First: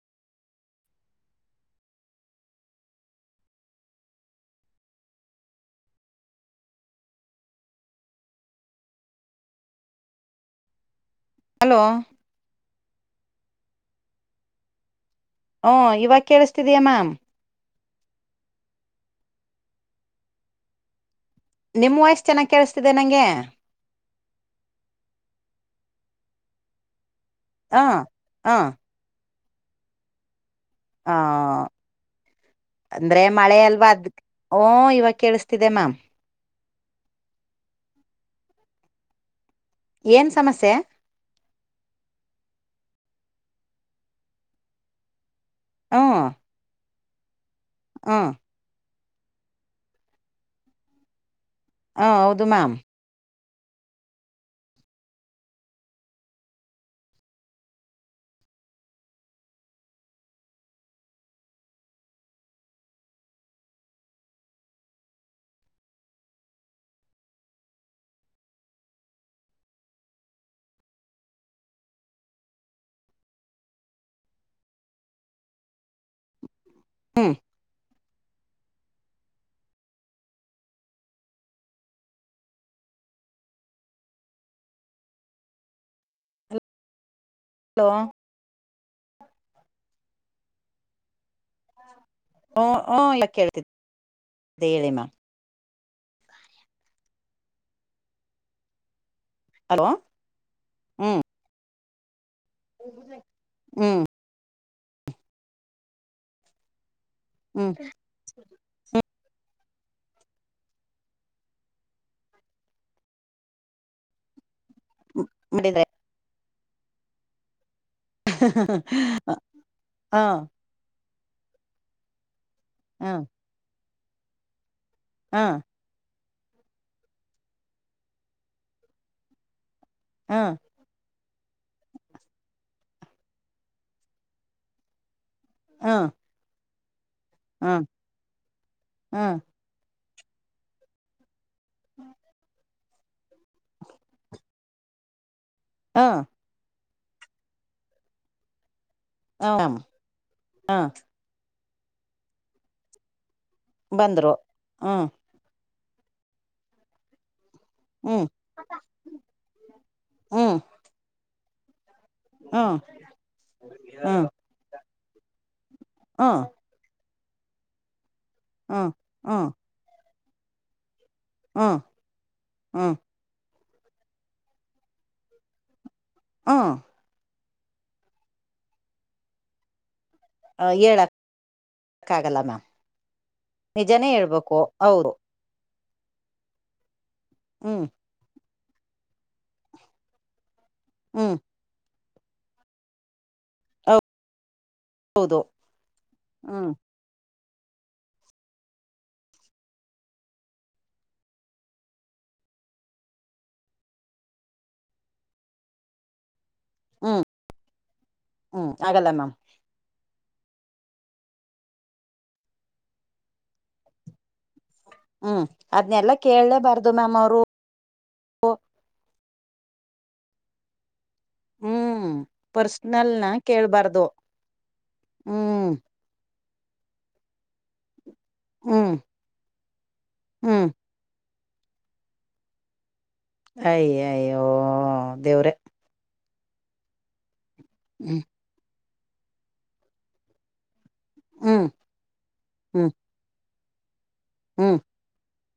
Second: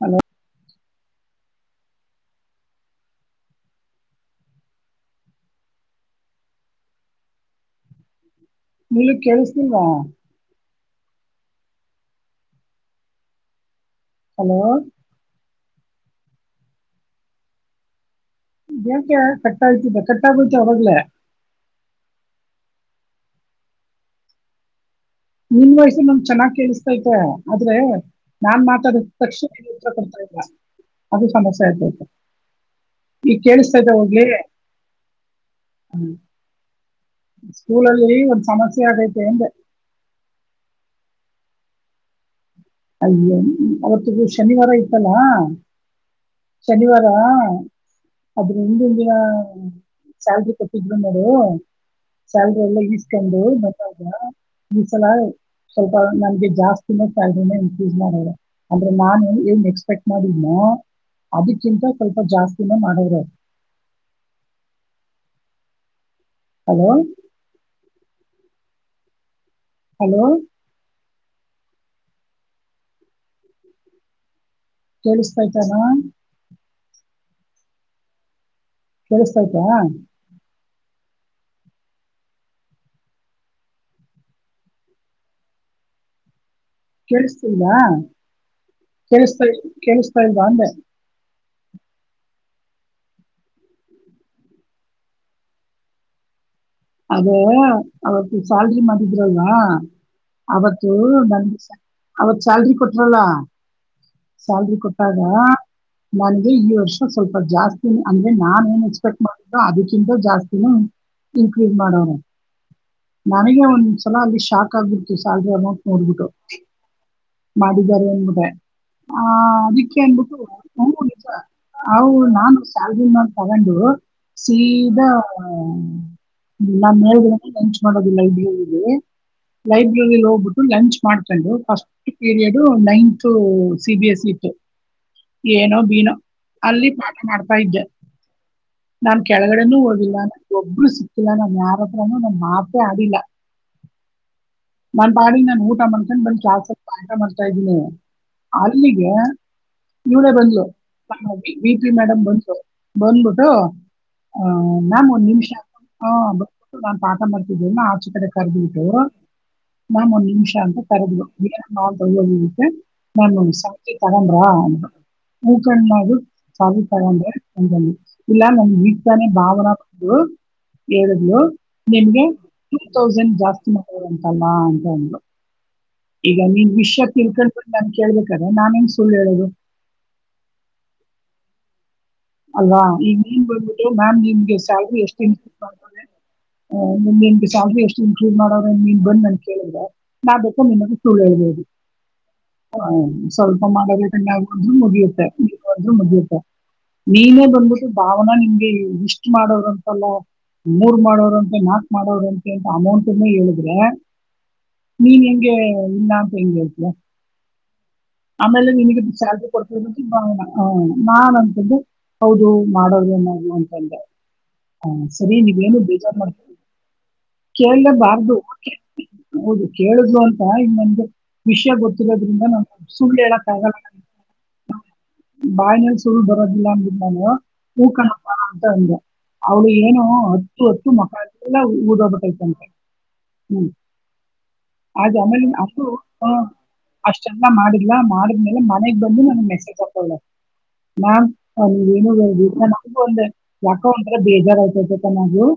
Hello ನಿಲ್ಲಿಗ್ ಕೇಳಿಸತೀರ hello hello ಹಓ ಇವಾಗ ಕೇಳಿಸ್ತಿದಯ ಮ್ಯಾಮ್ ಬಕ ಕಟ್ ಆತಲ್ಲ ಕಟ್ಟತ ಅವರಗಲ್ಲ ನಿಮ್ಮ್ ವಯಸ್ಸ ಚೆನ್ನಾಗಿ ಕೇಳಸ್ತಿದೆ ನಂಗೆ ನಿನ್ ವಯ್ಸು ನಮ ಚೆನ್ನಾಗ್ ಕೇಳಿಸ್ತೈತೆ ಹ ಆದ್ರೆ ಹ ನಾನ್ ಮಾತಾಡ ತಕ್ಷಣ ಕೊಡ್ತಾ ಇಲ್ಲ ಹ ಅದು ಸಮಸ್ಯೆ ಆಯತತ ಅಂದ್ರೆ ಮಳೆ ಅಲ್ವಾ ಅದ್ ಓ ಇವಾಗ ಕೇಳಸ್ತಿದೆ ಮ್ಯಾಮ ಸ್ಕೂಲಲ್ಲಿ ಒಂದು ಸ ಸಮಸ್ಯ ಅೆ ತಂದೆ ಏನ್ ಸಮಸ್ಯೆ ಅಯ್ಯ ಅವತ್ತುಗ ಶನಿವಾರ ಇತ್ತಲ್ಲಾ ಹಾ ಶನಿವಾರ ಅದ್ರ ಹಿಂದಿಂದಿನ ಸಲ್ರಿ ಕೊಟ್ಟಿದ್ರು ನೋಡು ಹ ಹೌದು ಚಂದ್ರ ಮ್ಯಾಮ್ ಎಲ್ಲ ಇಸ್ಕೊಂಡು ಈ ಸಲ ಸ್ವಲ್ಪ ನನ್ಗೆ ಜಾಸ್ತಿನತ ಇದ್ದನೆ ಯ ಮಾಡ ಅಂದ್ರೆ ನಾನು ಏನ್ ಎಕ್ಸ್ಪೆಕ್ಟ್ ಮಾಡಿದನೋ ಅದಕ್ಕಿಂತ ಸ್ವಲ್ಪ ಜಾಸ್ತಿನ ಮಾಡೋ್ರ ಹ ಹಲೋ ಹಲೋ ಕೇಳಿಸ್ತಾ ಇದ್ತಾರ ಹ್ಮ್ ಕೇಳಿಸತಯ್ತಾ ಕೇಳಿಸ್ತಲ್ದಾ ಹಲೋ ಕೇಳಿಸ್ತಾ ಕೇಳಿಸ್ತಾ ಇಲ್ವಾ ಅಂದೆ ಹ್ಮ ಹ್ಮ ಯೇಳ್ತ ಅ ಹೇಳಿಮ್ಮ ಅದೇ ಅವತ್ತು ಸಲ್ರಿ ಮ ಇದರುಲ್ವಾ ಹಲೋ ಅವತ್ತು ಹ್ಮ್ ನಗೆ ಅವತ್ ಸ್ಯಾಲ್ರಿ ಕೊಟ್ರಲ್ಲ ಹ್ಮ್ ಸ್ಯಾಲ್ರಿ ಕೊಟ್ಟಾಗ ನನಗೆ ಈ ವರ್ಷ ಸ್ವಲ್ಪ ಹ್ಮ್ ಜಾಸ್ತಿನ ಅಂದ್ರೆ ನಾನನ್ ಏನ್ ಎಕ್ಸ್ಪೆಕ್ಟ್ ಮಾಡಿದೋ ಅದಕ್ಕಿಂತ ಜಾಸ್ತಿನ ಮಾಡೋ ನನಗೆ ಒಂದ್ ಸಲ ಅಲ್ಲಿ ಶಾಕ್ ಬಿಟ್ಟು ಸಾವಲ್ರಿ ಅಮೌಂಟ್ ಮಾಡಿದ್ರೆ ನೋಡ್ಬಿಟ್ಟು ಮಾಡಿದ್ದಾರೆ ಅನ್ುದ ಆ ಅದಕ್ಕೆ ಹ ಅನ್ಬಿಟ್ಟು ಹ ನಾನು ಹ ಸ್ಯಾಲ್ರಿ ನೋ ಹ ತಗೊಂಡು ಸಿ ಹ ಲ್ಲಾ ಹೇಳ ಲಂಚ್ ಮಾಡೋದಿಲ್ಲ ಇಲ್ಲಿ ಲೈಬ್ರರಿಲಿ ಹ ಹೋಗ್ಬಿಟ್ಟು ಲಂಚ್ ಮಾಡ್ ಸ್ ಪೀರಿ ನೈನ್ತ್ ಸಿಬಿಎಸ್ಇ ಏನೋ ಹ ಬೀನೋ ಅಲ್ಲಿ ಮಾಡ್ತಾ ಹ ಇದ್ದೆ ನಾ ಹ ಕೆಳಗಡೆನೂ ಹೋಗಿಲ್ಲ ಅ ಒಬ್ರು ಸಿ ಲ್ಲ ನಮ್ ಯಾರತ್ರನೂ ನಮ್ ಮಾತೇ ಆಡಿಿಲ್ಲ [inaudible] ನನ್ ಬಾಾರಿ ನಾನು ಊಟ ಮಾಡನ್ಕೊಂಡ್ ಹ ಬಂದು ಕ ಆಟ ಮಾಡ್ತಾ ಇದ್ದೀನಿ ಅಲ್ಲಿಗೆ ಇವರೇ ಬಂದ್ಲು ಹ ವಿ ಪಿ ಮೇಡಮ್ ಬಂದ್ಲು ಬಂದ್ಬಿಟ್ಟು ಬಂದ್ರು ಆ ಹ್ಮ್ ನ್ಯಾಮ್ ಒಂದ್ ನಿಮಿಷಬ ನಾನ್ ಪಾಠ ಮಾಡ್ ಇದನ್ನ ಆಚೆ ಹ್ಮ್ ಕಡೆ ಕರೆದ್ ಬಿಟ್ಟ್ರು ನಾ ಒಂದ್ ನಿಮಿಷ ಹ್ಮ್ ಅಂತ ಕರೆದ್ ನ ಹ್ಮ್ ವ ನಮ್ಮ ಸಚಿ ಹ್ಮ್ ತಡಂಬ ಕಣದು ಹ್ಮ್ ಸಾಗತಾರೆ ಅಂದ್ರೆದಲ್ಲಿ ಇಲ್ಲ ನಮ ಹ್ಮ್ ಗೀತಾನೇ ಹ್ಮ್ ಭಾವನ ಕೊು ಹೇಳಿದ್ರು ಹ್ಮ್ ನಿನ್ಗೆ ಹ್ಮ್ ತೌಸಂಡ್ ಜಾಸ್ತಿ ಂತಲ್ಲ ಅಂತ ಒಂದು ಈಗ ನಿನ್ ಹ್ಮ್ ವಿಷಯ ತಿಳ್ಕೊಂಡ ನನ್ ಕೇಳ್ಬೇಕಾದ ನಾನೇನ್ ಸುಳ್ಳು ಹೇಳದು ಹ ಏಳಕ್ ಅಲ್ಲವಾ ಈಗ ನೀನ್ ಬಬಿಟ್ಟು ನಿಜಾನೇ ಮ್ಯಾಮ್ ನಿಮಗೆ ಹೇಳ್ಬೇಕು ಸ್ಯಾಲ್ರಿ ಹೌದು ಎಷ್ಟ ನಿನ್ಗೆ ಸ್ಯಾಲ್ರಿ ಹ್ಮ್ ಎಷ್ಟು ಇನ್ಕ್ರೂಡ್ ಮಾಡೋ ನೀನ್ ಬಂದ್ ನನ್ ಕೇಳಿದ ನಾ ನಿಮಗೆ ಸುಳ್ಳ ಹ್ಮ್ ಇಬದು ಸ್ವಲ್ಪ ಮಾಡದವು ಅರ್ಜು ಮದಯತ ಹೌದು ಅರ್ಜು ಮದಯತ ಹ್ಮ್ ನೀನೇ ಬಂದ್ಬಿಟ್ಟು ಭಾವನಾ ನಿಮ್ಗೆ ಇಷ್ಟ್ ಮಾಡೋದಂತೆಲ್ಲ ಮೂರ್ ಮಾಡೋವ್ರಂತೆ ನಾಕ್ು ಮಾಡೋ್ರಂತೆ ಅಂತ ಅಮೌಂಟನ್ನ ಹೇಳಿದ್ರೆ ನೀನ್ ಹೆಂಗೆ ಇಲ್ಲ ಅಂತ ಹೆಂಗೆ ಹ್ಮ್ ಹ್ಮ್ ಆಮೇಲೆ ಆಗಲ್ಲ ಮ್ಯಾಮ್ ನಿಿನಗೆಾರ್ಜ ಕೊಡ್ತ [unintelligible] ಂಬ ಹ ನಾ ಅಂತಂದೆ ಹೌದು ಮಾಡೋದುೇನ ಅಂತಂದ್ರೆ ಹಾ ಸರಿ ಹ್ಮ್ ನೀವೇನು ಅದ್ನೆಲ್ಲಾ ಬೇಜಾರ್ ಮಾಡ್ತ ಕೇಳಲೇಬಾರ್ದು ಮ್ಯಾಮ್ ಅವರು ಕೇಳಲಬಾರ್ದು ಹೌದು ಕೇಳಲು ಅಂತ ಇನ್ನೊಂದು ವಿಷಯ ಹ್ಮ್ ಗೊತ್ತಿರೋದ್ರಿಂದ ನಾ ಪರ್ಸನಲ್ ಸುಳ್ಳು ನ ಹೇಳಕ್ಕಾಗ ಕೇಳ್ಬಾರ್ದು ಹ್ಮ್ ಬಾಯ್ನಲ್ಲಿ ಸು ಬ ದಿಲ್ಲ ಅಂದ ನಾನು ೂಕಣ್ಣಪ್ಪನ ಅಂತ ಹ್ಮ್ ಅಂದೆ ಅವ್ಳು ಏನು ಹತ್ತು ಹ್ಮ್ ಹತ್ತು ಮಕ್ಕಳ ಲ್ಲ ಊದಬೈತಂತೆ ಹ್ಮ್ ಅಯ್ಯ ಅಯ್ಯೋ ಆ ಆಮೇಲೆ ದೇವ್ರೆ ಅಷ್ಟು ಹ್ಮ ಅಷ್ಟೆಲ್ಲ ಮಾಡಿಲ್ಲ ಹ್ಮ್ ಮಾಡಿದ್ಮೇಲೆ ಮನೆಗ್ ಬಂದು ನನ್ ಮೆಸೇಜ್ ಹಾಕೊಳ್ಳ ಹ್ಮ್ ಹ ನೀ ನು ಹ್ಮ್ ಒಂದ ಯಾಕೋ ಒಂಥರ ಹ್ಮ್ ಬೇಜಾರಾಯ್ತತೆತನು ಆಹ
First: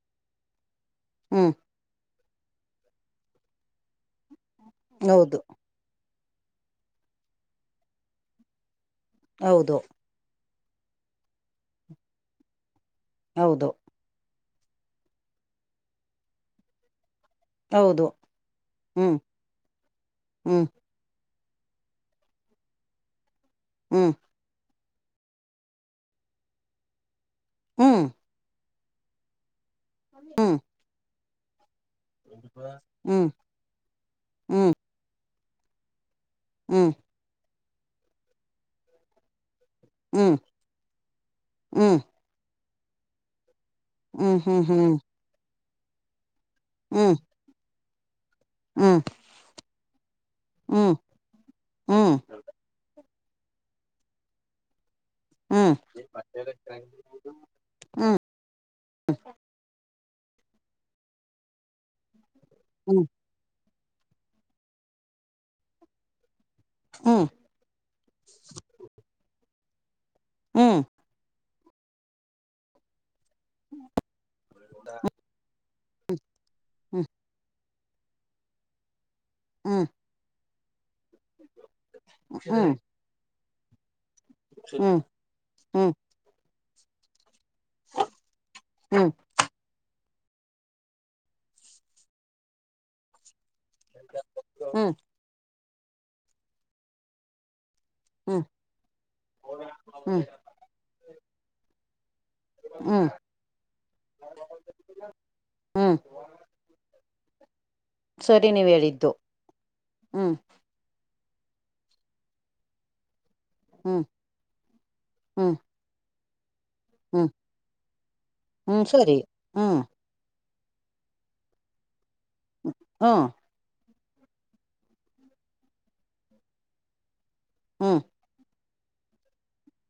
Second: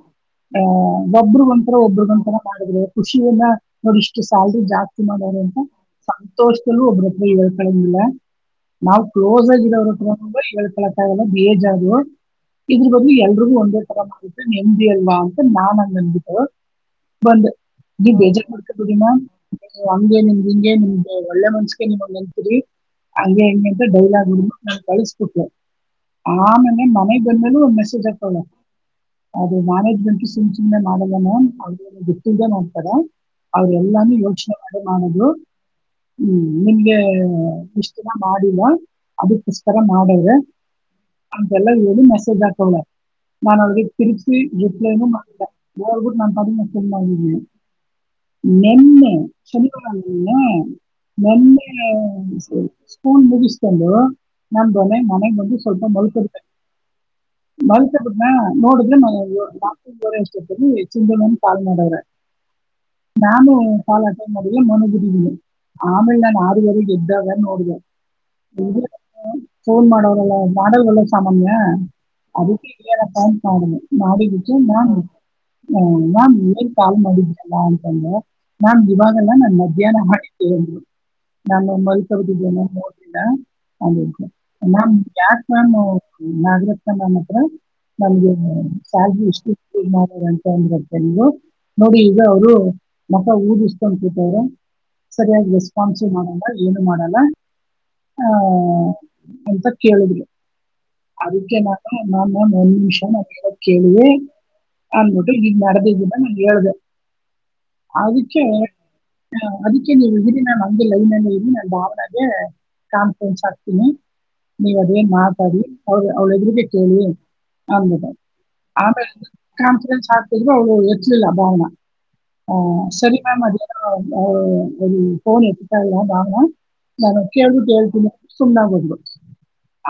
ಒಬ್ಬರು ಹ್ಮ್ ಗಂತರ ಒಬ್ಬರು ಗಂಂತರ ಕಾಣೆ ಖುಷಿಯನ್ನ ನೋಡಿಷ್ಟು ಸ್ಯಾಲ್ರಿ ಜಾಸ್ತಿ ಮಾಡಾರ ಹೌದು ಅಂತ ಸಂತೋಷದಲ್ಲೂ ಒಬ್ಬ್ರತ್ರ ಹೇಳ್ತಳಿಲ್ಲ ನಾವವು ಕ್ಲೋಸ್ ಆಗಿ ಹೌದು ಇರೋ್ರತ್ರ ತಂಬ ಹೇಳ್ಕಳಕ್ಕ ಆಾಗಲ್ಲ ಬಿ ಎಜ್ ಆದರು ಇದ್ರ ಬದಲು ಎಲ್ರಿಗೂ ಹೌದು ಒಂದೇ ತರ ಮಾಡುತ್ತೆ ನೆಮ್ದಿ ಅಲ್ವಾ ಅಂತ ನಾನ್ ಅಂಗಂದಬಿಟ್ಟ ಬಂದ ಹೌದು ನೀ ಬೇಜಾರ್ ಮಾಡ್ತಡೀಿನ ಹ್ಮ್ ಹಂಗೆ ನಿಮ್ದ ಹ್ಮ್ ಹಿಂಗೆ ನಿಮ್ದ ಒಳ್ಳೆ ಮನ್ಷಿಗೆ ನೀವ ಅಂತೀರಿ ಹಂಗೆ ಹೆಂಗೆ ಅಂತ ಹ್ಮ್ ಡೈಲಾಗ್ ಹಡಬಿ ನಾವು ಕಳ್ಿಸಬಿಟ್ೆ [unintelligible] ಆಮೇಲೆ ಮನೆ ಬಂದಲೂ ಒ ಮೆಸೇಜ್ ಹ್ಮ್ ಹಾಕಳ ಮ್ಯಾನೇಜ್ಮೆಂಟ್ ಸಮ ಹ್ಮ್ ಸುಮನೆ ಮಾಡೋದ ಗೊತ್ತಿದೆ ನೋ್ತಾರೆ ಹ್ಮ್ ಅವ್ರ ಎಲ್ಲಾನು ಯೋಚನೆ ಹ್ಮ್ ಮಾಡ ಮಾಡುದು ಹ್ಮ್ ಹ್ಮ್ ನಿಮಗೆ ಇಷ್ಟರ ಮಾಡಿಲ್ಲ ಅದಕ್ಕೋಸ್ಕರ ಹ್ಮ್ ಮಾಡ್ರೆ ಹ್ಮ್ ಅಂತೆಲ್ಲ ಮೆಸೇಜ್ ಆಕಲ್ಲ ನಾನು ಅವರಿಗೆ ತಿರುಚಿ ಹ್ಮ್ ಹ್ಮ್ ಹ್ಮ್ ರಿಪ್ಲನು ಮಾಡ ಹೋಗಬಿಟ್ಟು ನಾನನ್ ಪಡಿಿನ ಸ ಮಾಡಿದ್ದೀನಿ ಹ್ಮ್ ನಿೆನ್ನೆ ಹ್ಮ್ ನೆನ್ನೆ ಹ್ಮ್ [unintelligible] ಸ್ೂನ್ ಮುಗಿಸ್ಕೊಂಡು ನಮ ದೊನೆ ಮನೆ ಹ್ಮ್ ಹ್ಮ್ ಲ್ಪ ಮಕ ಮತ ಬಿ ಹ್ಮ್ ನೋಡಿದ ರೆಷ್ಟೊ ಚಿಂತ ಪಾಲ್ ಮಾಡಿದ್ರ ಹ್ಮ್ ನಾನು ಪಾಲಾಟ ನಡ ಮಣಗಡ ಆಮೇಲೆ ನಮ್ಮ ಆ ಎದ್ದಾಗ ಹ್ಮ್ ನೋಡ ಫೋನ್ ಮಾಡೋ್ರಲ್ಲ ಹ್ಮ್ ಮಾಡಡಲ್ ಒಳ್ಳ ಸಾಮಾನ್ಯ ಅದಕ್ಕೆ ನಪ್ಪ ಮಾಡ ಮಾಡಿದ್ದಕ್ಕೆ ನಾನ್ ನಾನ್ ಮೇ ಕಾಲ್ ಹ್ಮ್ ಮಾಡಿದ್ರಲ್ಲ ನಾನ್ ಇವಾಗಲ್ಲ ನಾನ್ ಹ್ಮ್ ಮಧ್ಯಾಹ್ನ ಮಾಡಿದ್ದೇವೆ ನೋಡಿ ನಮ್ಮ ಮರುಪದು ಹ್ಮ್ ಹ್ಮ್ ಹ್ಮ್ ಬನೋದ ಅ ನ ಹ್ಮ್ [unintelligible] ನಾನು ನಾಗರತ್ನ ನಾಮ ಹತ್ರ ನಮ್ಗೆ ಹ್ಮ್ ಸಲ್ರಿ ಎಷ್ಟ ೌಂತಂದ ಬರ್ತೇನೆವು ನೋಡಿ ಈಗ ಅವರು ಮತ ಊದ [unintelligible] ತೊಂಡಕಿಟ್ಟವರು ಹ್ಮ್ ಸರಿಯಾಗಿ ರೆಸ್ಪಾನ್ಸು ಮಾಡಲ್ಲ ಏನು ಮಾಡೋಲ್ಲ ಹಾ ಹ್ಮ್ ಹ್ಮ್ ಎಂತ ಕೇಳಿದ್ರು ಅದಕ್ಕೆ ನಾನ ನನ್ನ ಒಂದ ನಿಮಿಷ ಕೇಳವಿ ಅನ್ಬಿಟಿ ಹಗ್ ಮಾಡ್ದ ಹ್ಮ್ ಇದಿದ್ದ ನನ್ಗೆ ಹೇಳ್ದ ಅದಕ್ಕೆ ಸರಿ ನೀವ್ ಹೇಳಿದ್ದು ಹ ಅದಕ್ಕೆ ನೀವು ಹ್ಮ್ ಇದಿರಿ ನ ಹಗೆ ಲೈನ್ಲ್ಲಿ ನ ಭಾವನಾಗ ಕಾನ್ಫಿಡೆನ್ಸ್ ಆಕ್ತೀನಿ ಹ್ಮ್ ನೀವ ಅದೇನ್ ಹ್ಮ್ ಮಾತಾಡಿ ಅವ ಅವ್ಳೆದುರಗ ಕೇಳಿ ಹ್ಮ್ ಅನ್ಬ ಹ್ಮ್ ಆಮೇಲೆ ಸರಿ ಹ್ಮ್ ಕಾನ್ಫಿಡೆನ್ಸ್ ಆಗ್ [unintelligible] ಹ್ಮ್ ಫೋನ್ ಎಟ್ಟತಾ ಎಲ್ಲ ಬ ನ ಕೇಳ್ ಬಿಟ್ಟು ಹ್ಮ್ ಹೇಳ್ತೀನಿ ಸುಮ್ ಹೋದಲು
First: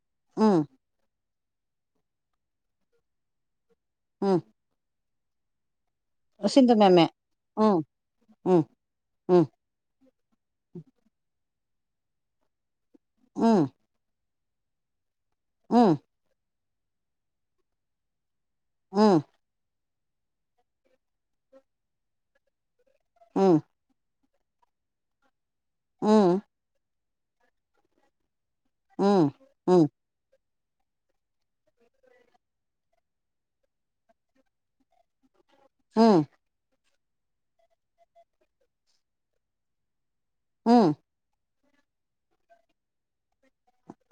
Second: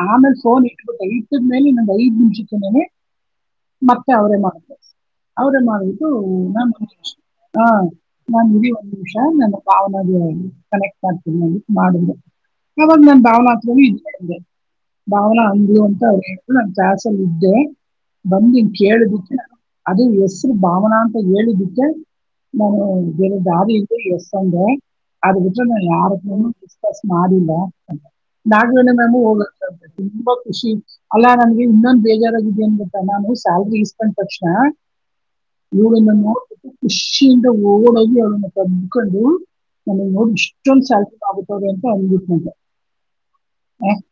ಆಮೇಲೆ ಹ್ಮ್ ಸೋನ್ ಇಟ್ಬಿಟ್ಟ ಇದ ಮೇಲೆನ್ನೊಂದು ಐದು ನಿಮಿಷಕ್ಕೆನೆ ಮತ್ತೆ ಅವರೇ ಹ್ಮ್ ಮಾಡತಾರೆ ಅವರೇ ಮಾಡ ಸಿಂಧು ನಖುಷ ಮ್ಯಾಮೆ ಹ ಹ್ಮ್ ನಾನನ್ ಹ್ಮ್ ಇ ಒಂದ್ ನಿಮಿಷ ಹ್ಮ್ ನನ್ನ ಪಾವನೆ ಕಕ್ಟ್ ಆತ ಮಾಡ ಅವಾಗ ನನ್ ಭಾವನಾ ಹ್ಮ್ ಹತ್ರೆ ಭಾವನ ಅ ಹ್ಮ್ ಅಂತ ಅವ ನಾ ಕಾಸಲ್ಲ ಇದ್ದೆ ಬಂದಿನ್ ಹ್ಮ್ ಕೇಳದಕ್ಕೆ ಅದು ಹೆಸ್ರು ಭಾವನಾ ಅಂತ ಹೇಳಿದಕ್ಕೆ ನಾನು ದ ಹ್ಮ್ ದಾರಿಯಿಂದ ಎಸ್ ಯಾಕಂದ್ರೆ ಅದು ಬಿಟ್ಟು ನಾನು ಹ್ಮ್ ಯಾರತ್ರನು ಡಿಸ್ಕಸ್ ಮಾಡಿಲ್ಲ ನಾಗ ಮ್ಯಾಮು ಹ್ಮ್ ಹ್ಮ್ ಹೋಗ ಹ್ಮ್ ಖುಷಿ ಅಲ್ಲಾ ನನ್ಗೆ ಇನ್ನೊಂದು ಬೇಜಾರಾಗಾಗಿದೆ ಅನ್ ಗಟ್ಟಾ ನಾನು ಸ್ಯಾಲ್ರಿ ಇಸ್ಕೊಂಡ್ ತಕ್ಷಣ ಹ ಹೂಳನ್ನ ನೋ ಖುಷಿಯಿಂದ ಹಓಳಾಗಿ ಅವನ್ನ ತಂದಕೊಂಡು ನೋ ಇಷ್ಟೊಂದ್ ಹ್ಮ್ ಸಾಲ್ಸ ಆಗುತ್ತದೆ ಅಂತ ಅಂದಬಿಟ್ಟಕಟ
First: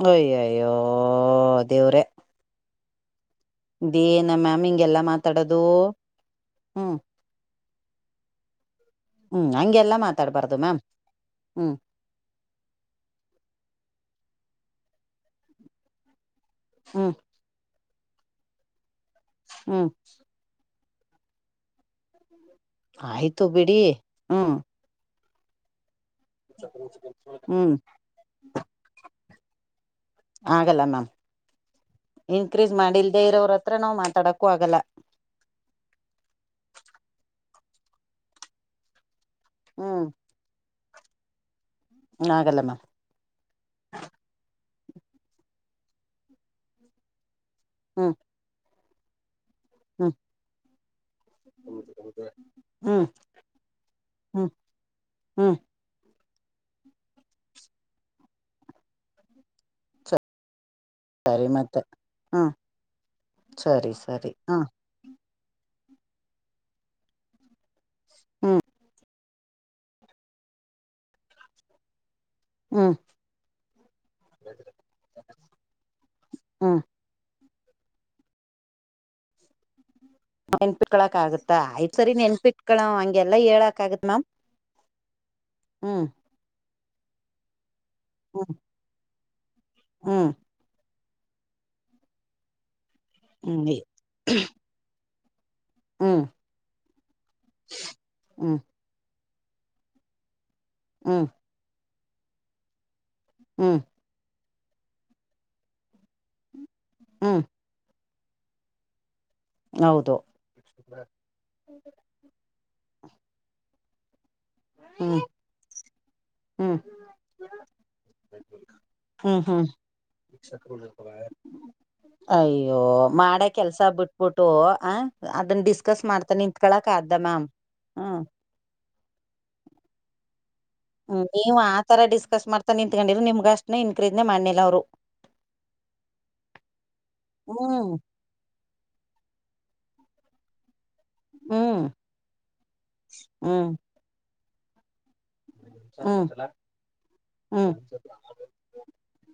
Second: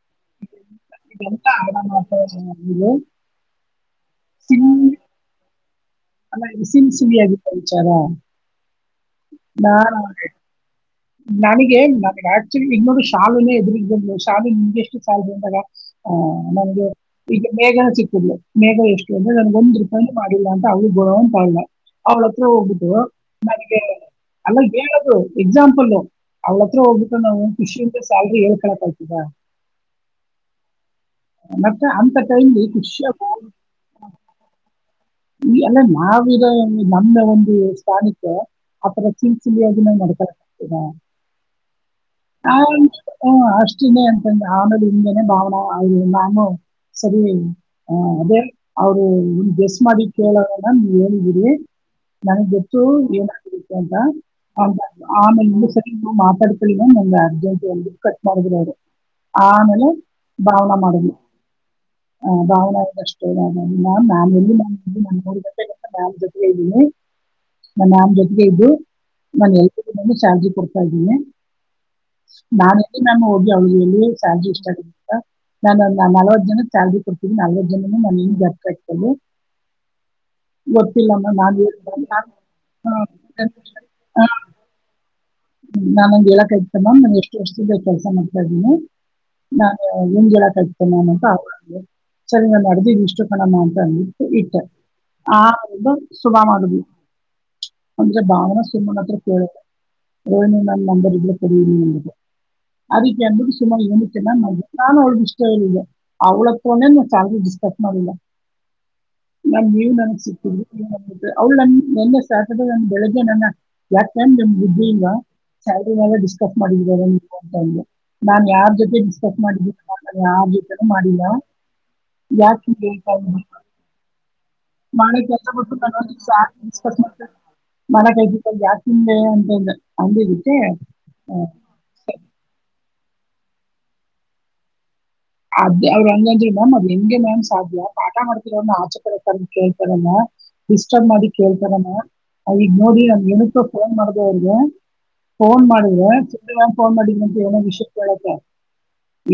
ಹಯ ಹ ಎ ಆ ಮಾಡ್ತ ಇದೇನ ಮ್ಯಾಮ್ ಹಿಂಗೆಲ್ಲಾ ಮಾತಾಡೋದು ಅ ಇಸಿನ ಹ್ಮ್ ಸಿವಿಯಾಗಿ ಕಳಚಾರಾ ಹ್ಮ್ ಹಂಗೆಲ್ಲಾ ಮಾತಾಡ್ಬಾರ್ದು ಮ್ಯಾಮ್ ಹ್ಮ್ ನನಗೆ ಆಕ್ಚುಲಿ ಇನ್ನಂದು ಶಾಲ ಎದು ಬ ಶಾಪಿಂಗ್ ಇಗೆಷ್ಟು ಸ ಬಂದಾಗ ಅ ನಮಗೆ ಹ್ಮ್ ಈಗ ಬೇಗನ ಸಿ ಹ್ಮ್ [unintelligible] ಹೋಗುದು ಆಯ್ತು ನನಗೆ ಬಿಡಿ ಹ್ಮ್ ಆಮ ಹೇಳದು ಎಕ್ಸಾಮ್ ಫುಲ್ ಅವ್ತ್ರ ಹೋಗ್ಬಿಟ್ಟು ನಾವು ಹ್ಮ್ ಷ ಸಲ್ರಿ ಹೇಳ್ಕಳಕಲ್ತಿದ ಆಗಲ್ಲ ಮ್ಯಾಮ್ ಮತ್ತೆ ಅಂತ ಟೈಮ್ಲಿ ಇನ್ಕ್ರೀಸ್ ಮಾಡಿಲ್ದೇ ಇರೋರ ಹತ್ರ ನಾವ್ ಮಾತಾಡಕ್ಕೂ ಆಗಲ್ಲ ಈ ಅಲ್ಲ ನಾವಿರ ನಮ್ಮ ಒಂದು ಸ್ಥಾನಿಕ ಆ ಚಿಂ ಚಿಲಿಯಾಗಿ ನಾ ಹ್ಮ್ ಮಾಡ್ಕತಾ ಹಾ ಆಗಲ್ಲ ಮ್ಯಾಮ್ ಹ ಅಷ್ಟಿನೇ ಅಂತಂದ ಆನೇಡಿ ಹೇನೆ ಭಾವನಾ ಅವರು ನಾನು ಸರಿ ಅ ಹ್ಮ್ ಅದೇ ಅವರು ಮಾಡ ಹ್ಮ್ ಕೇಳ ಹೇಳ್ಬರಿ ನನಗ್ ಗೊತ್ತು ಹ್ಮ್ ಏನಬೇಕು ಅಂತ ಹ್ಮ್ ಆಮೇಲೆ ಹ್ಮ್ ನಸರಿ ಮಾತ ನಮ ಅರ್ಜೆಂಟ ಕಟ್ ಮಾಡಿರೋದು ಆಮೇಲೆ ಬಾವನ ಮಾಡ ಸರಿ ಮತ್ತೆ ಹ ಹ್ಮ್ ಭಾವನಷ್ಟೇ ಸರಿ ನ ಸರಿ ನಾನಲ್ಲಿ ಹ್ಮ್ ನ ಮೂ ಗ ನಾಮ್ ಜೊತೆಗೆ ಇದ್ದೀನಿ ನನ್ನ ನಾಮ್ ಜೊತೆಗೆ ಹ್ಮ್ ಇದ್ದು ನಾನು ಎಲ್ಲ ಚಾರ್ಜಿ ಕೊಡ್ತಾ ಇದ್ದೀನಿ ಹ್ಮ್ ನಾನಲ್ಲಿ ನಾನು ಹೋಗಿ ಅವಲ್ಲಿ ಸ ಇಷ್ಟ ಆಂತ ನಾನು ನಲ್ವತ್ತು ಜನ ಹ್ಮ್ ಸಲ್ರಿ ಕೊಡ್ತೀನಿ ನಲ್ವತ್ತು ಜನ ನಾನನ್ ಜರ್ ಇಟ್ಕಿ ನೆನ್ಪಿಟ್ಕಳಕ್ ಆಗತ್ತಾ ಆಯ್ತ್ ಸರಿ ನಾನು ನೆನ್ಪಿಟ್ಕಳ ಹಂಗೆಲ್ಲಾ ಹೇಳಕ್ ಆಗತ್ ಮ್ಯಾಮ್ [inaudible] ಹ್ಮ ಹ್ಮ್ ನಾನೊಂದ್ ಎ ಕಾಯ ಮ್ಯಾಮ್ ನ ಎಷ್ಟು ವರ್ಷದ ಕೆಲಸ ಮಾಡ್ತಾ ಹ್ಮ್ ಇದ್ದೀನಿ ನಾನು ಹ್ಮ್ ನಿಗೆಲ್ಲಾ ತದತೇನೆ ನಾನು ಸರಿ ನ ನಡದೀ ಇಷ್ಟು ಕಣ ಮಾ ಹ್ಮ್ ಅಂತ ಅ ಇಟ್ಟ ಆ ಹ್ಮ್ ಸುಲ ಮಾಡುದು ಅಜೆ ಭಾವನ ಹ್ಮ್ ಸುಮ್ಮಣ ಹತ್ರ ಕೇಳುತ್ತ ಹ್ಮ್ [unintelligible] [unintelligible] ಹ್ಮ್ ಫೋನ್ಯಾಲಿ, ಹ್ಮ್ ಚಾರ್ಜೀಲಾ, ಕಟ್ಮಡೀಲಾ? [inaudible] ನಾ, ಹ್ಮ್ ನಿಮು, ಹೌದು ನನಗ್ ಸಿಕಿದ್ರಿ, ಅವ್ಳು, ನನ್ನ, ನೆನ್ನೆ ಸಾಟರ್ಡೆ, ನ ಬೆಳಿಗ್ಗೆ ನನ್ನ ಯಾಕೂ? [inaudible] ಏನು, ನಿಮ್, ಬುದ್ಧಿಇಲ್ವಾ, ಹ್ಮ್ ಸ್ಯಾಲರಿ ಎಲ್ಲಾ, ಡಿಸ್ಟ್ರಿಬ್, ಹ್ಮ್ ಮಾಡಿದ್ದಾರಲಾ, ನೀವ್ಯಾಂಧೆ! [inaudible] ನಾನ್, ಯಾರು, ಜೊತೆ, ಡಿಸ್ಟ್ರಿಬ್, ಹ್ಮ್ ಹ್ಮ್ ಮಾಡಿಲ್ಲ, ಯಾರು, ಜೊತೆನೂ ಮಾಡಿಲ್ಲ. [unintelligible] ಯಾಕೆ ಅಯ್ಯೋ, ಹಿಂಗೆ ಹೇಳ್ತಾ ಮಾಡ, ಇದ್ದೀನಿ ಕೆಲ್ಸ, ಬಿಟ್ಬಿಟ್ಟು. [inaudible] ತು, ಆ, ಮಾಡೋ ಕೆಲಸ ಅದನ್ನ! ಬಿಟ್ಟು ಡಿಸ್ಟ್ರಿಬ್, ಮಾಡ್ತಾನ ನಿಂತ್ಕಳಕ್ ಆದ್ದ ಮ್ಯಾಮ್? [inaudible] ಮರ, ಕೈದ ಜಾಸ್ತಿ ಹಿಂದೆ ಅಂತಲ್ಲ ಅ. [unintelligible] ಹ್ಮ್, ನೀವ್ ಆತರ ಡಿಸ್ಕಸ್! ಮಾಡ್ತಾ ನಿಂತತ್ಕೊಂಡ್ರ, ನಿಮ್ಗ, ಅಷ್ಟನ ಇನ್ಕ್ರೆಸ್, ಮಾಡ್ನಿಲ್ಲ ಅವರು? [inaudible] ಅದ, ಅವ್ರು! ಹಾಂಗೆ, ಅಂದ್ರು, ಮ್ಯಾಮ್, ಅದು ನಿಮಗೆ, ಮ್ಯಾಮ್ ಸಾಧ್ಯ ಹ್ಮ್ ಪಾಠ, ಮಾಡಿರೋರನ, ಆಚಕಡೇ? [inaudible] ಆಧುಕೇಳುಬರಲ! [unintelligible] ಮೆನ್ಷನ್, ಮಾಡಿ ಹ್ಮ್ ಕೇಳ್ತಾರಣ! ಅವಗ ನೋಡಿ ಅಧಿಯೆನುಕೋ! ಹ್ಮ್ ಫೋನ್ ಮಾಡ್ದ, ಅವ್ರಿಗು. [inaudible] ಫೋನ್, ಮಾಡಿದ್ರೆ! ಹ್ಮ್ ಹ್ಮ್ ಚ ಫೋನ್ ಮಾಡಿದ ಅಂತ ಏನೋ, ಹ್ಮ್ ವಿಷಯ ಕೇಳಕ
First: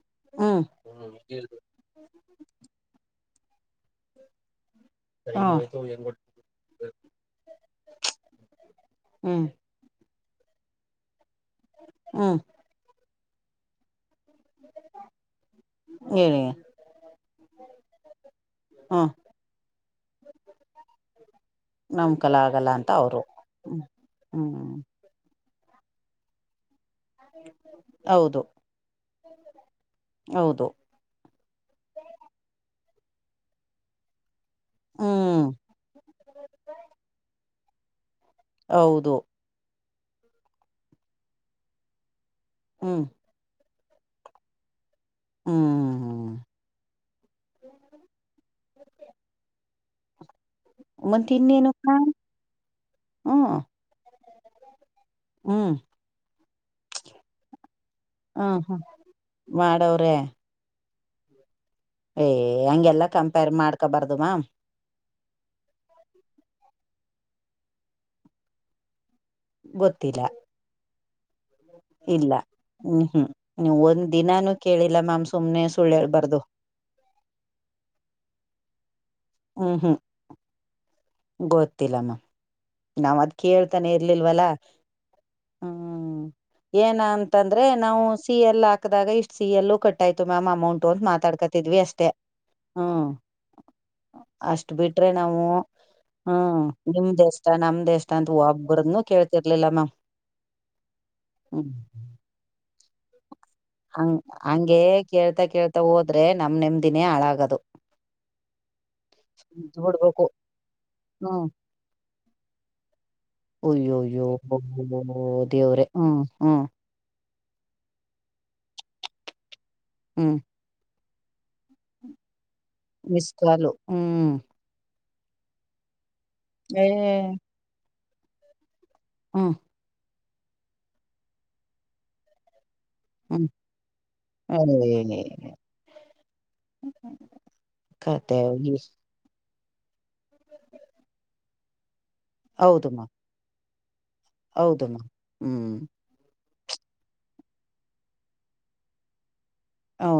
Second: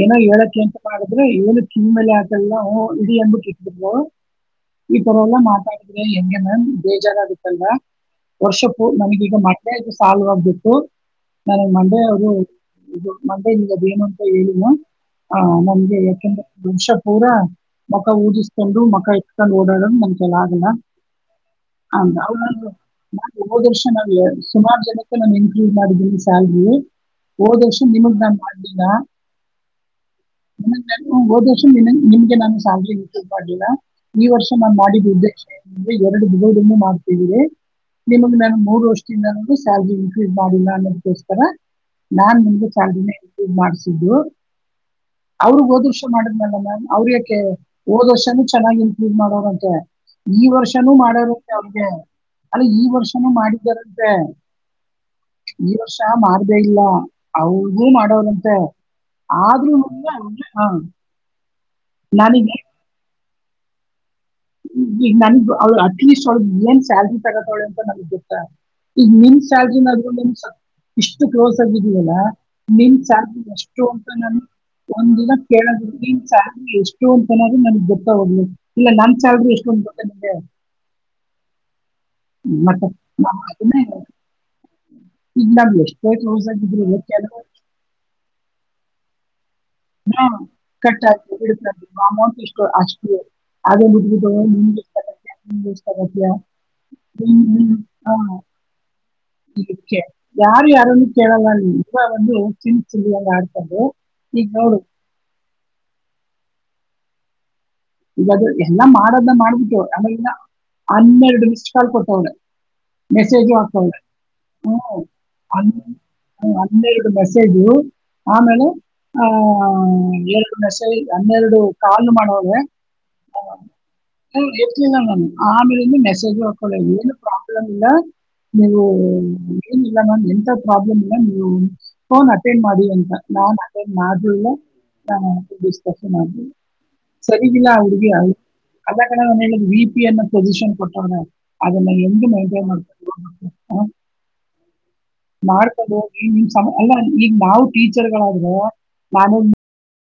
ಏನೋ, ಹೇಳಕ್ಕೆ ಅಂತ. [inaudible] ಏನೋ, ಮಾಡುದ್ರೆ, ಇವನು, ಕಿಮ್ಮಲೆ, ಅಕೊಂಡುಯೆಲ್ಲ, ಹ್ಮ್, ಇದೇ, ಅಂತಾಕಿತುಬಿಟ್ರು. [unintelligible] ಈ ತರ ಎಲ್ಲಾ! ಮಾತಾಡಿದ್ರೆ, ಹ್ಮ್ ಹೆಂಗೆ ಮ್ಯಾಮ್ ಬೇಜಾರ, ಆಗತ್ತಲ್ವಾ. [inaudible] ವರ್ಷ, ಪೂ, ನನಗೆ, ಈಗ ಹ್ಮ್ ಮತ್ತೆ, ಸಾಲ? [inaudible] ಬಿತ್ತು, ನನಗೆ ಮಂಡೆ! ಅದು ಹ್ಮ್ ಇದು ಮಂಡೆ ಏನು? [inaudible] ಹಾ, ಹೇಳಿ ಮ್ಯಾಮ್, ಹ, ಮತ್ತೆ. [inaudible] ಬೆಳಗ್ಗೆಯಿಂದ ಹೇಳಿ ದಿಸಪೂರ, ಮುಖ ಉದಿಸಿಕೊಂಡು! ಮಕ್ಕ ಎಕ್ಕೊಂಡ್ ಎತ್ತಿ ಆಡಿಕೊಂಡು, ನಮಗೆ, ಆಗಲ್ಲ. [inaudible] ಇಲ್ಲಾ. [inaudible] ಹ, ಅವಳ್, ನೋಡು! ನಾನು, ಹೋದ, ಹ್ಮ್ ವರ್ಷ ಹ್ಮ್ ಸುಮಾರು, ಜನ. [inaudible] ನಿಮಗೆ, ಏನ್ ಮಾಡಿದ್ರು ಸ್ಯಾಲರಿ? [inaudible] ಹೋದ, ವರ್ಷ ನಿಮಗ್ ನಾನ್ ಹೌದು ಮಾಡ್ದೀನ. ಹೌದು [inaudible] ಹೋದಾ, ವರ್ಷ ನಿಮಗೆ! ನಾನು ಸಲ್ರಿ ಮೆಸೇಜ್, ಮಾಡಲಿಲ್ಲ, ಈ ವರ್ಷ? [inaudible] ನಾನು ಮಾಡಿದ ದುಡ್ಡು! ಹ್ಮ್ ಎಕ್ಸ್ಚೇಂಜ್ ಎರಡು ಡಿವೈಡ್ ಆಗಿ ಮಾಡಿದ್ದೀರಿ? [inaudible] ನಿಮಗೆ, ನಾನು, ಮೂರು, ಹೌದು ವರ್ಷ್ಟಿಂದ! ಸ್ಯಾಲ್ರಿ ಇನ್ಕ್ರೀಸ್, ಮಾಡಿಲ್ಲ! ಅನ್ನದ ಕ್ಕೋಸ್ಕರ? [inaudible] ನಾನ್, ನಿಮಗೆ ಸ್ಯಾಲರಿ ಹ್ಮ್ ಇನ್ಕ್ರೀಸ್ ಮಾಡಿಸಿದ್ದು? [inaudible] ಅವರಿಗೆ ಹೋದವರ್ಷ ಹ್ಮ್ ಮಾಡಿದೆ, ಅಲ್ಲ ಮೇಡಂ ಅವರಿಗ್ಯಾಕೆ! ಹೋದವರ್ಷನೆ, ಚೆನ್ನಾಗಿ ಇಂಕ್ರೀಸ್ ಮಾಡಿದ್ದಾರಂತೆ? [inaudible] ಈ ವರ್ಷನೂ ಮತ್ತ ಮಾಡಾರಂತೆ ಅವ್ರಿಗೆ! ಇನ್ನೇನಪ್ಪಾ ಅಂದ್ರೆ, ಈ ವರ್ಷನೂ ಹ್ಮ್ ಮಾಡಿದಾರಂತೆ? [inaudible] ಈ, ಹ್ಮ್ ವರ್ಷ ಮಾರದೆೇ ಇಲ್ಲ! ಅವ್ರಿಗೂ ಹ ಮಾಡೋರಂತೆ, ಹ ಆದ್ರೂ? ಮಾಡವ್ರೆ [inaudible] ಹಾ. [unintelligible] ಏ ಹಂಗೆಲ್ಲಾ ಕಂಪೇರ್ ಮಾಡ್ಕೋಬಾರ್ದು ಮ್ಯಾಮು? [inaudible] ಈಗ, ನಂದು, ಅವಳು, ಅಟ್ಲೀಸ್ಟ್! ಅವಳು, ಅಟ್ಲೀಸ್ಟ್, ಏನ್ ಸ್ಯಾಲ್ರಿ ತಗತ್ತವಳೆ? ಅಂತ ನನ್ಗ್ ಗೊತ್ತ? [inaudible] ಈಗ, ನಿಮ, ಸ್ಯಾಲರಿ! ಗೊತ್ತಿಲ್ಲ ನಿನ್ಸ ಇಷ್ಟು? [inaudible] ಕ್ಲೋಸ್ ಆಗಿದೆಯಲ್ಲ ಇಲ್ಲ ನೀನು, ಹ್ಮ್ ಹ್ಮ್ ಸ್ಯಾಲ್ರಿ ನೀವು ಎಷ್ಟು ಒಂದ್ ಅಂತ ನಾನು ದಿನಾನು ಕೇಳಿಲ್ಲ ಮ್ಯಾಮ್ ಒಂದಿನ, ಸುಮ್ನೆ ಕೇಳೋದಿಕೆ, ಸುಳ್ಳು ಸ್ಕ್ರೀನ್ ಶಟು. [unintelligible] ಹೇಳ್ಬಾರ್ದು ಸ್ಯಾಲರಿ ಎಸ್ಟ್, ಅಂತ ಆದ್ರು ನನ್ಗೆ ಗೊತ್ತಾ! ಹೋಗಲಿ. ಇಲ್ಲ, ನನ್ ಸ್ಯಾಲರಿ ಎಷ್ಟು ಅಂತ ಗೊತ್ತಾ ನಿಮಗೆ? [inaudible] ಗೊತ್ತಿಲ್ಲಮ್ಮ, ಮತ್ತೆ ನಾವ್ ಅದಕ್ಕೆ, ಅದನ್ನೇ ಕೇಳ್ತಾನೆ ಇರ್ಲಿಲ್ವಲ್ಲ? ಈಗ [inaudible] ನಾವ್ ಎಷ್ಟೇ ಹ್ಮ್, ಕ್ಲೋಸ್ ಏನ ಆಗಿದ್ರು ಕೆಲವು ಅಂತಂದ್ರೆ! ನಾವು ಸಿ, ಏಳೂ, ಹಾಕದಾಗ ಇಷ್ಟ. [inaudible] ಸಿ, ಎಲ್ಲೂ ಕಟ್ಟಾಯ್ತು! ಹಾ. ಮ್ಯಾಮ್, ಅಮೌಂಟ್ ಅಂತ, ಕಟ್ ಆಗ್ತದೆ ಮಾತಾಡ್ಕತಿದ್ವಿ, ಬಿಡ್ತದೆ ಅಷ್ಟೇ, ಅಮೌಂಟ್ ಇಷ್ಟು ಹ್ಮ್. ಅಷ್ಟೇ. [inaudible] ಅದು ಮುಗಿದು ಅಷ್ಟು, ನಿಮ್ಗೆ ಇಷ್ಟ ಬಿಟ್ರೆ, ಆಗತ್ಯ ನಾವು, ನಿಮ್ಗೆ ಇಷ್ಟ ಆಗತ್ಯ ಹ್ಮ್, ನಿಮ್ದಷ್ಟ. [inaudible] ನಮ್ದೆಷ್ಟು ಅಂತ ಒಬ್ಬರುನು, ಕೇ.. [inaudible] ಇದಕೆ, ಯಾರು, ಯಾರನ್ನ, ಕೇಳಲ್ಲ! ಅಲ್ಲಿ, ಹ್ಮ್ ಇಷ್ಟವನ್ನು ಹೋಗ್ತೀನಿ, ತಿನ್ನು. [inaudible] ಹಂಗೆ, ಹಂಗಗೆ ಕೇಳ್ತಾ, ಕೇಳ್ತಾ, ಹೋದ್ರೆ, ನಮ್ ನೆಮ್ಮದಿನೆ ಹಾಳಾಗೋದು! [inaudible] ಇವಾಗ್ಲೇ ಎಲ್ಲ ಮಾಡೋದನ್ನ, ಮಾಡ್ಬಿಟ್ಟು ಬಿಡ್ಬೇಕು ಯುವಗಳೇ ಹ್ಮ್ ಆನೆರಡು, ಮಿಸ್ ಕಾಲ್ ಕೊಟ್ಟವ್ಳೆ? ಅಯ್ಯೋಯ್ಯೋ [inaudible] ಹೂ, ದೇವ್ರೆ ಹ್ಮ್ ಹ್ಮ್ ಅನೆರಡು, ಮೆಸೇಜ್. [unintelligible] ಕೊಡ್ತಾ, ಇದರು, ಆಮೇಲೆ, ಹನ್ನೆರಡು, ಹಾ, ಹ್ಮ್ ಎರಡು, ಮೆಸೇಜ್, ಹನ್ನೆರಡು. [inaudible] ಕಾಲ್ ಮಾಡೋರೆ? [inaudible] ಮಿಸಕಾಲು, ಹ್ಮ್. [inaudible] ಇಲ್ಲ ಮೇಡಂ, ಆಮೇಲೆ! ಇಂಧ, ಮೆಸೇಜು ಹಾಕಲ್ಲ, ಏ ಏನು ಪ್ರಾಬ್ಲಮ್, ಇಲ್ಲ ನೀವು. [inaudible] ಹ್ಮ್. [inaudible] ಹೂ, ಎಂಥ ಪ್ರಾಬ್ಲಮ್ ನೀವು ಕಾಲ್ ಅಟೆಂಡ್ ಮಾಡಿ. [unintelligible] ಂತ ನಾ ಹ್ಮ್ ಮಾಡಲ್ಲ ನಿಸ್ಕಷನ್ ಮಾಡ ಸರಿ ಇಿಲ್ಲ ಕತೆ ಹಗ ಅದ ಹೇಳಿದ ವಿ ಪಿ ಅನ್ನ ಪೊಸಿಷನ್ ಕೊಟ್ಟ ಅದನ್ನ ನಿ ಮಾಡ್ತ ಹೌದಮ್ಮ ಹ ಹೌದಮ್ಮ ಹ್ಮ್ ಮಾಡ್ಕೊಂಡು ಹೋಗಿ ನಿಮ್ ಸಮ ಅಲ್ಲ ಈಗ ನಾವು ಟೀಚರ್ಗಳಾದ್ರ ನಾನೇ ಹೌದು